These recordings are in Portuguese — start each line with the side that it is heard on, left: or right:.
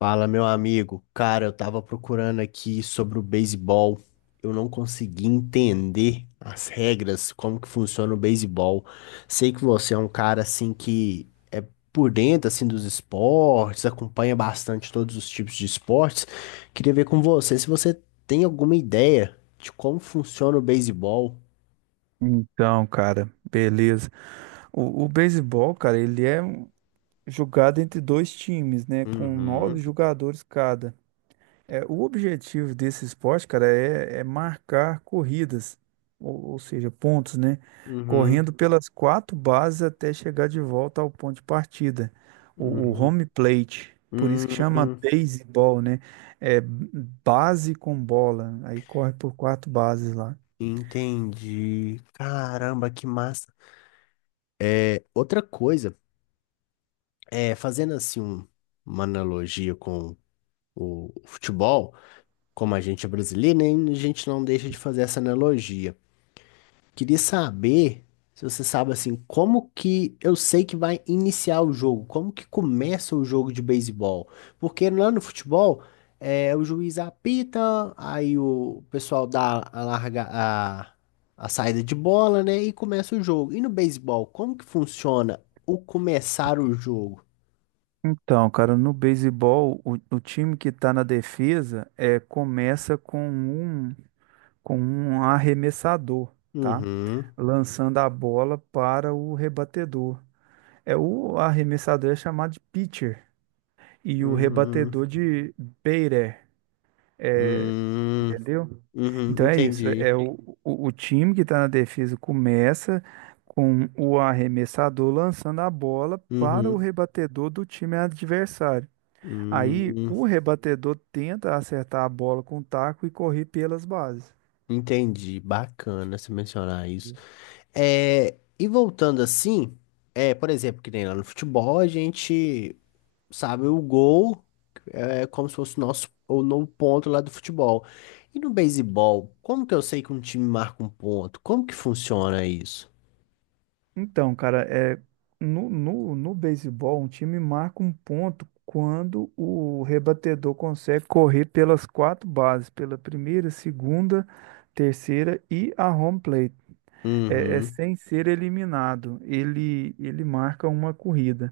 left: Fala, meu amigo. Cara, eu tava procurando aqui sobre o beisebol. Eu não consegui entender as regras, como que funciona o beisebol. Sei que você é um cara assim que é por dentro assim dos esportes, acompanha bastante todos os tipos de esportes. Queria ver com você se você tem alguma ideia de como funciona o beisebol.
right: Então, cara, beleza. O beisebol, cara, jogado entre dois times, né? Com
left: Uhum,
right: nove jogadores cada. O objetivo desse esporte, cara, é marcar corridas, ou seja, pontos, né?
left: uhum,
right: Correndo pelas quatro bases até chegar de volta ao ponto de partida. O
left: uhum.
right: home plate, por isso que chama
left: Hum,
right: baseball, né? É base com bola. Aí corre por quatro bases lá.
left: entendi. Caramba, que massa. Outra coisa, fazendo assim um- uma analogia com o futebol, como a gente é brasileiro, né, a gente não deixa de fazer essa analogia. Queria saber se você sabe assim, como que eu sei que vai iniciar o jogo, como que começa o jogo de beisebol? Porque lá no futebol, o juiz apita, aí o pessoal dá a larga a saída de bola, né, e começa o jogo. E no beisebol, como que funciona o começar o jogo?
right: Então, cara, no beisebol, o time que está na defesa começa com com um arremessador, tá? Uhum.
left: Uhum.
right: Lançando a bola para o rebatedor. É o arremessador é chamado de pitcher e o
left: Hum,
right: rebatedor de batter,
left: hum,
right: entendeu?
left: uhum,
right: Então é isso.
left: entendi.
right: É o time que está na defesa começa com o arremessador lançando a bola para o
left: Uhum,
right: rebatedor do time adversário. Aí
left: hum,
right: o rebatedor tenta acertar a bola com o taco e correr pelas bases.
left: entendi. Bacana você mencionar isso. E voltando assim, por exemplo, que nem lá no futebol, a gente sabe o gol é como se fosse o nosso o novo ponto lá do futebol. E no beisebol, como que eu sei que um time marca um ponto? Como que funciona isso?
right: Então, cara, no, no beisebol, um time marca um ponto quando o rebatedor consegue correr pelas quatro bases, pela primeira, segunda, terceira e a home plate. É
left: Uhum.
right: sem ser eliminado, ele marca uma corrida.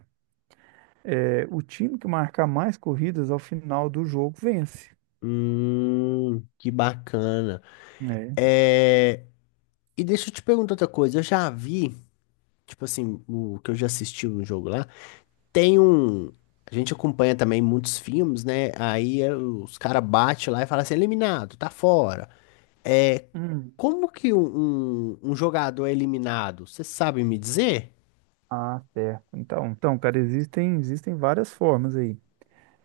right: É, o time que marcar mais corridas ao final do jogo vence.
left: Que bacana.
right: É.
left: É, e deixa eu te perguntar outra coisa. Eu já vi, tipo assim, o que eu já assisti no jogo lá, tem um. A gente acompanha também muitos filmes, né? Aí os caras batem lá e falam assim, eliminado, tá fora.
right: Hum.
left: Como que um jogador é eliminado? Você sabe me dizer?
right: Ah, certo. Então, cara, existem várias formas aí.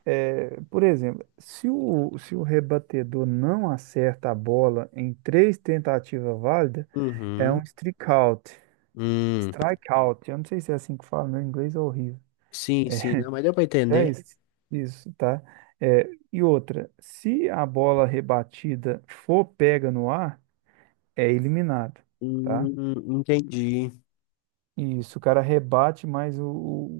right: É, por exemplo, se o rebatedor não acerta a bola em três tentativas válidas, é um
left: Uhum.
right: strikeout.
left: Hum,
right: Strikeout. Eu não sei se é assim que fala, meu inglês é horrível.
left: sim,
right: É,
left: sim, não, mas deu pra
right: é
left: entender.
right: isso, isso, tá? É, e outra, se a bola rebatida for pega no ar, é eliminado, tá?
left: Entendi.
right: Isso, o cara rebate, mas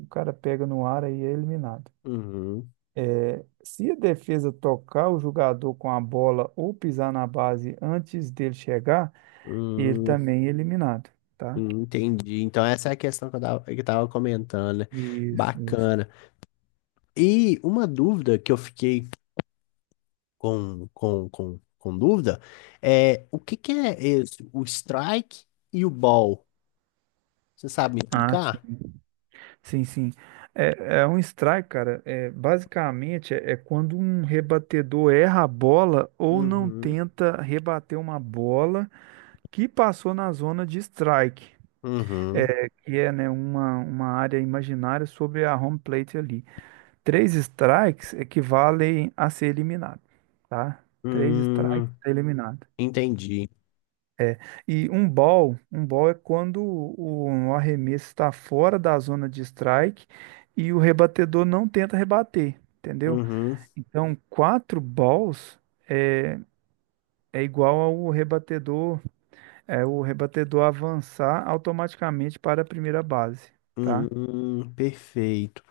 right: o cara pega no ar aí é eliminado.
left: Uhum.
right: É, se a defesa tocar o jogador com a bola ou pisar na base antes dele chegar, ele
left: Hum,
right: também é eliminado, tá?
left: entendi. Então essa é a questão que eu tava comentando, né?
right: Isso, isso.
left: Bacana. E uma dúvida que eu fiquei com dúvida, é, o que que é esse, o strike e o ball? Você sabe me
right: Ah,
left: explicar?
right: sim, sim, sim. É, é um strike, cara. É, basicamente, é quando um rebatedor erra a bola ou não
left: Uhum,
right: tenta rebater uma bola que passou na zona de strike,
left: uhum,
right: é, que é, né, uma área imaginária sobre a home plate ali. Três strikes equivalem a ser eliminado, tá? Três strikes
left: hum,
right: tá eliminado.
left: entendi.
right: E um ball é quando o arremesso está fora da zona de strike e o rebatedor não tenta rebater, entendeu?
left: Uhum,
right: Então, quatro balls é, é igual ao rebatedor, é o rebatedor avançar automaticamente para a primeira base, tá?
left: perfeito.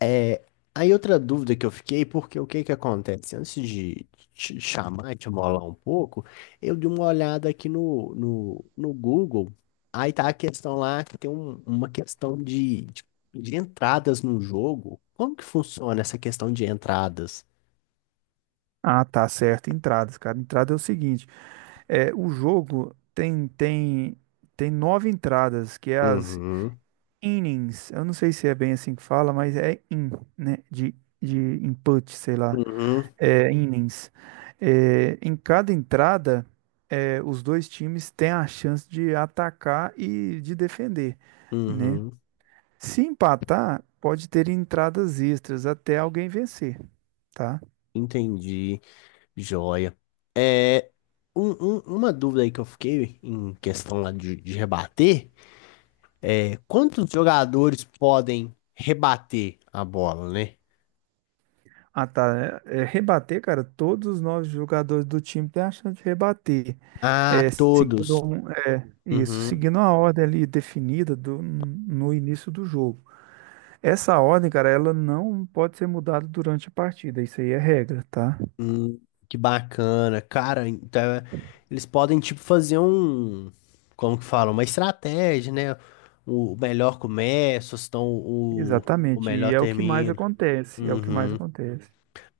left: É, aí outra dúvida que eu fiquei, porque o que que acontece? Antes de te chamar, e te molar um pouco, eu dei uma olhada aqui no Google, aí tá a questão lá que tem um- uma questão de entradas no jogo. Como que funciona essa questão de entradas?
right: Ah, tá certo. Entradas, cara. Entrada é o seguinte. É, o jogo tem nove entradas, que é as
left: Uhum,
right: innings. Eu não sei se é bem assim que fala, mas é in, né? De input, sei lá.
left: uhum,
right: É, innings. É, em cada entrada, é, os dois times têm a chance de atacar e de defender, né?
left: uhum,
right: Se empatar, pode ter entradas extras até alguém vencer, tá?
left: entendi, joia. É, uma dúvida aí que eu fiquei em questão lá de rebater. Quantos jogadores podem rebater a bola, né?
right: Ah, tá. Rebater, cara, todos os nove jogadores do time têm a chance de rebater.
left: Ah,
right: É,
left: todos.
right: isso,
left: Uhum.
right: seguindo a ordem ali definida no início do jogo. Essa ordem, cara, ela não pode ser mudada durante a partida. Isso aí é regra, tá?
left: Hum, que bacana. Cara, então, é, eles podem, tipo, fazer um. Como que fala? Uma estratégia, né? O melhor começa, então o
right: Exatamente. E
left: melhor
right: é o que mais
left: termina.
right: acontece. É o que mais
left: Uhum.
right: acontece.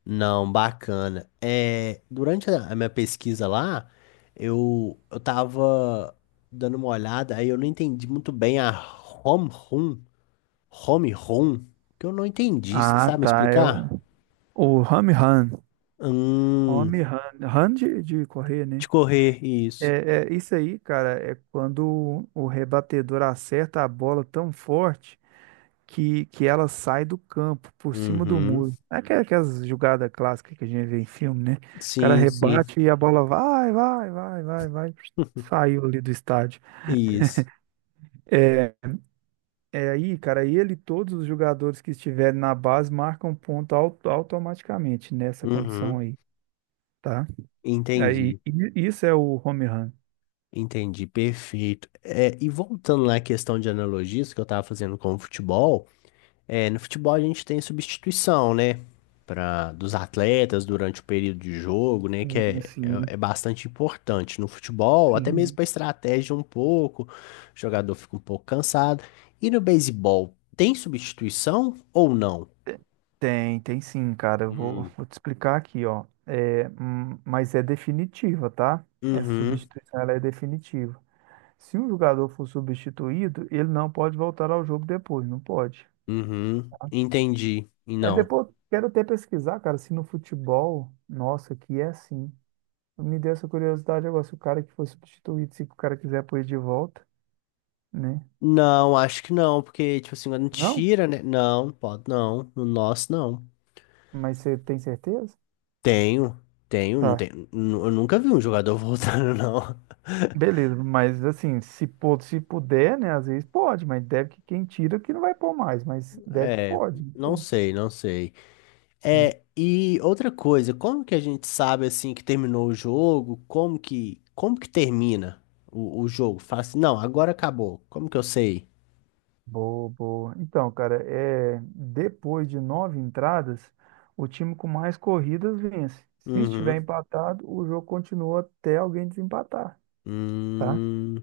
left: Não, bacana. É, durante a minha pesquisa lá, eu tava dando uma olhada, aí eu não entendi muito bem a home run. Home Run? Que eu não entendi. Você
right: Ah,
left: sabe me
right: tá. É
left: explicar?
right: o home run.
left: Hum,
right: Home run. Run de correr,
left: de
right: né?
left: correr, isso.
right: É, é, isso aí, cara, é quando o rebatedor acerta a bola tão forte. Que ela sai do campo, por cima do
left: Uhum.
right: muro. É aquelas jogadas clássicas que a gente vê em filme, né? O cara
left: Sim, sim.
right: rebate e a bola vai, vai, vai, vai, vai. Saiu ali do estádio.
left: Isso.
right: É, é aí, cara, ele e todos os jogadores que estiverem na base marcam ponto automaticamente nessa condição
left: Uhum.
right: aí, tá? Aí,
left: Entendi.
right: isso é o home run.
left: Entendi. Perfeito. É, e voltando lá à questão de analogias que eu estava fazendo com o futebol. É, no futebol a gente tem substituição, né? Pra, dos atletas durante o período de jogo, né? Que
right: Sim, sim,
left: é bastante importante no futebol, até mesmo
right: sim.
left: para estratégia um pouco, o jogador fica um pouco cansado. E no beisebol, tem substituição ou não?
right: Tem, tem sim, cara. Eu
left: Hum.
right: vou te explicar aqui, ó. É, mas é definitiva, tá? Essa
left: Uhum,
right: substituição ela é definitiva. Se um jogador for substituído, ele não pode voltar ao jogo depois, não pode.
left: uhum, entendi. E
right: É
left: não.
right: depois, quero até pesquisar, cara, se no futebol, nossa, que é assim. Me deu essa curiosidade agora, se o cara que foi substituído, se o cara quiser pôr ele de volta, né?
left: Não, acho que não, porque, tipo assim, quando
right: Não?
left: tira, né? Não, pode não. No nosso, não.
right: Mas você tem certeza?
left: Tenho, tenho, não
right: Tá.
left: tenho. Nu- Eu nunca vi um jogador voltando, não.
right: Beleza, mas assim, se, se puder, né? Às vezes pode, mas deve que quem tira que não vai pôr mais, mas deve que
left: É,
right: pode. Não
left: não
right: sei,
left: sei, não sei.
right: né?
left: É, e outra coisa, como que a gente sabe assim que terminou o jogo? Como que termina o jogo? Fala assim, não, agora acabou. Como que eu sei?
right: Boa, boa. Então, cara, é, depois de nove entradas, o time com mais corridas vence. Se estiver
left: Uhum.
right: empatado, o jogo continua até alguém desempatar, tá?
left: Hum,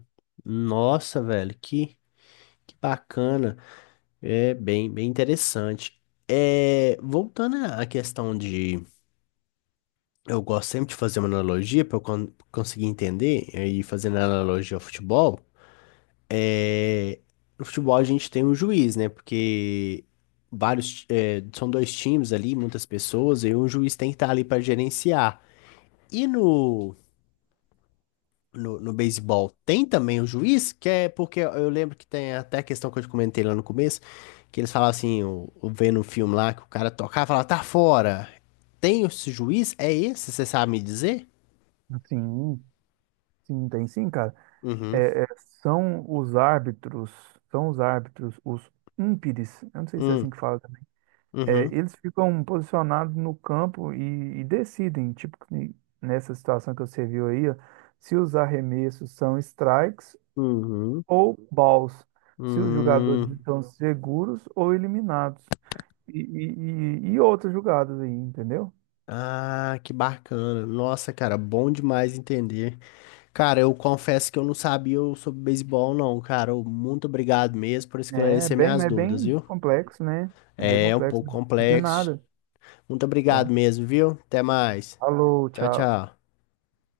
left: nossa, velho, que bacana. É bem, bem interessante. É, voltando à questão de, eu gosto sempre de fazer uma analogia para eu con- conseguir entender é, e fazendo analogia ao futebol. No futebol a gente tem um juiz, né? Porque vários, é, são dois times ali, muitas pessoas, e um juiz tem que estar ali para gerenciar. E no beisebol tem também o juiz, que é porque eu lembro que tem até a questão que eu te comentei lá no começo, que eles falavam assim, eu vendo um filme lá que o cara tocava e falava, tá fora. Tem esse juiz? É esse? Você sabe me dizer?
right: Sim, sim, tem sim, cara.
left: Uhum.
right: É, é, são os árbitros, são os árbitros, os umpires, eu não sei se é assim
left: Hum.
right: que fala. É,
left: Uhum.
right: eles ficam posicionados no campo e decidem, tipo, que nessa situação que você viu aí, ó, se os arremessos são strikes
left: Uhum.
right: ou balls, se os jogadores
left: Uhum.
right: estão seguros ou eliminados, e, e outras jogadas aí, entendeu?
left: Ah, que bacana. Nossa, cara, bom demais entender. Cara, eu confesso que eu não sabia sobre beisebol, não, cara. Eu- muito obrigado mesmo por
right: É
left: esclarecer
right: bem,
left: minhas
right: mas é
left: dúvidas,
right: bem
left: viu?
right: complexo, né? É bem
left: É um
right: complexo.
left: pouco
right: De
left: complexo.
right: nada,
left: Muito obrigado
right: tá?
left: mesmo, viu? Até mais.
right: Falou,
left: Tchau,
right: tchau.
left: tchau.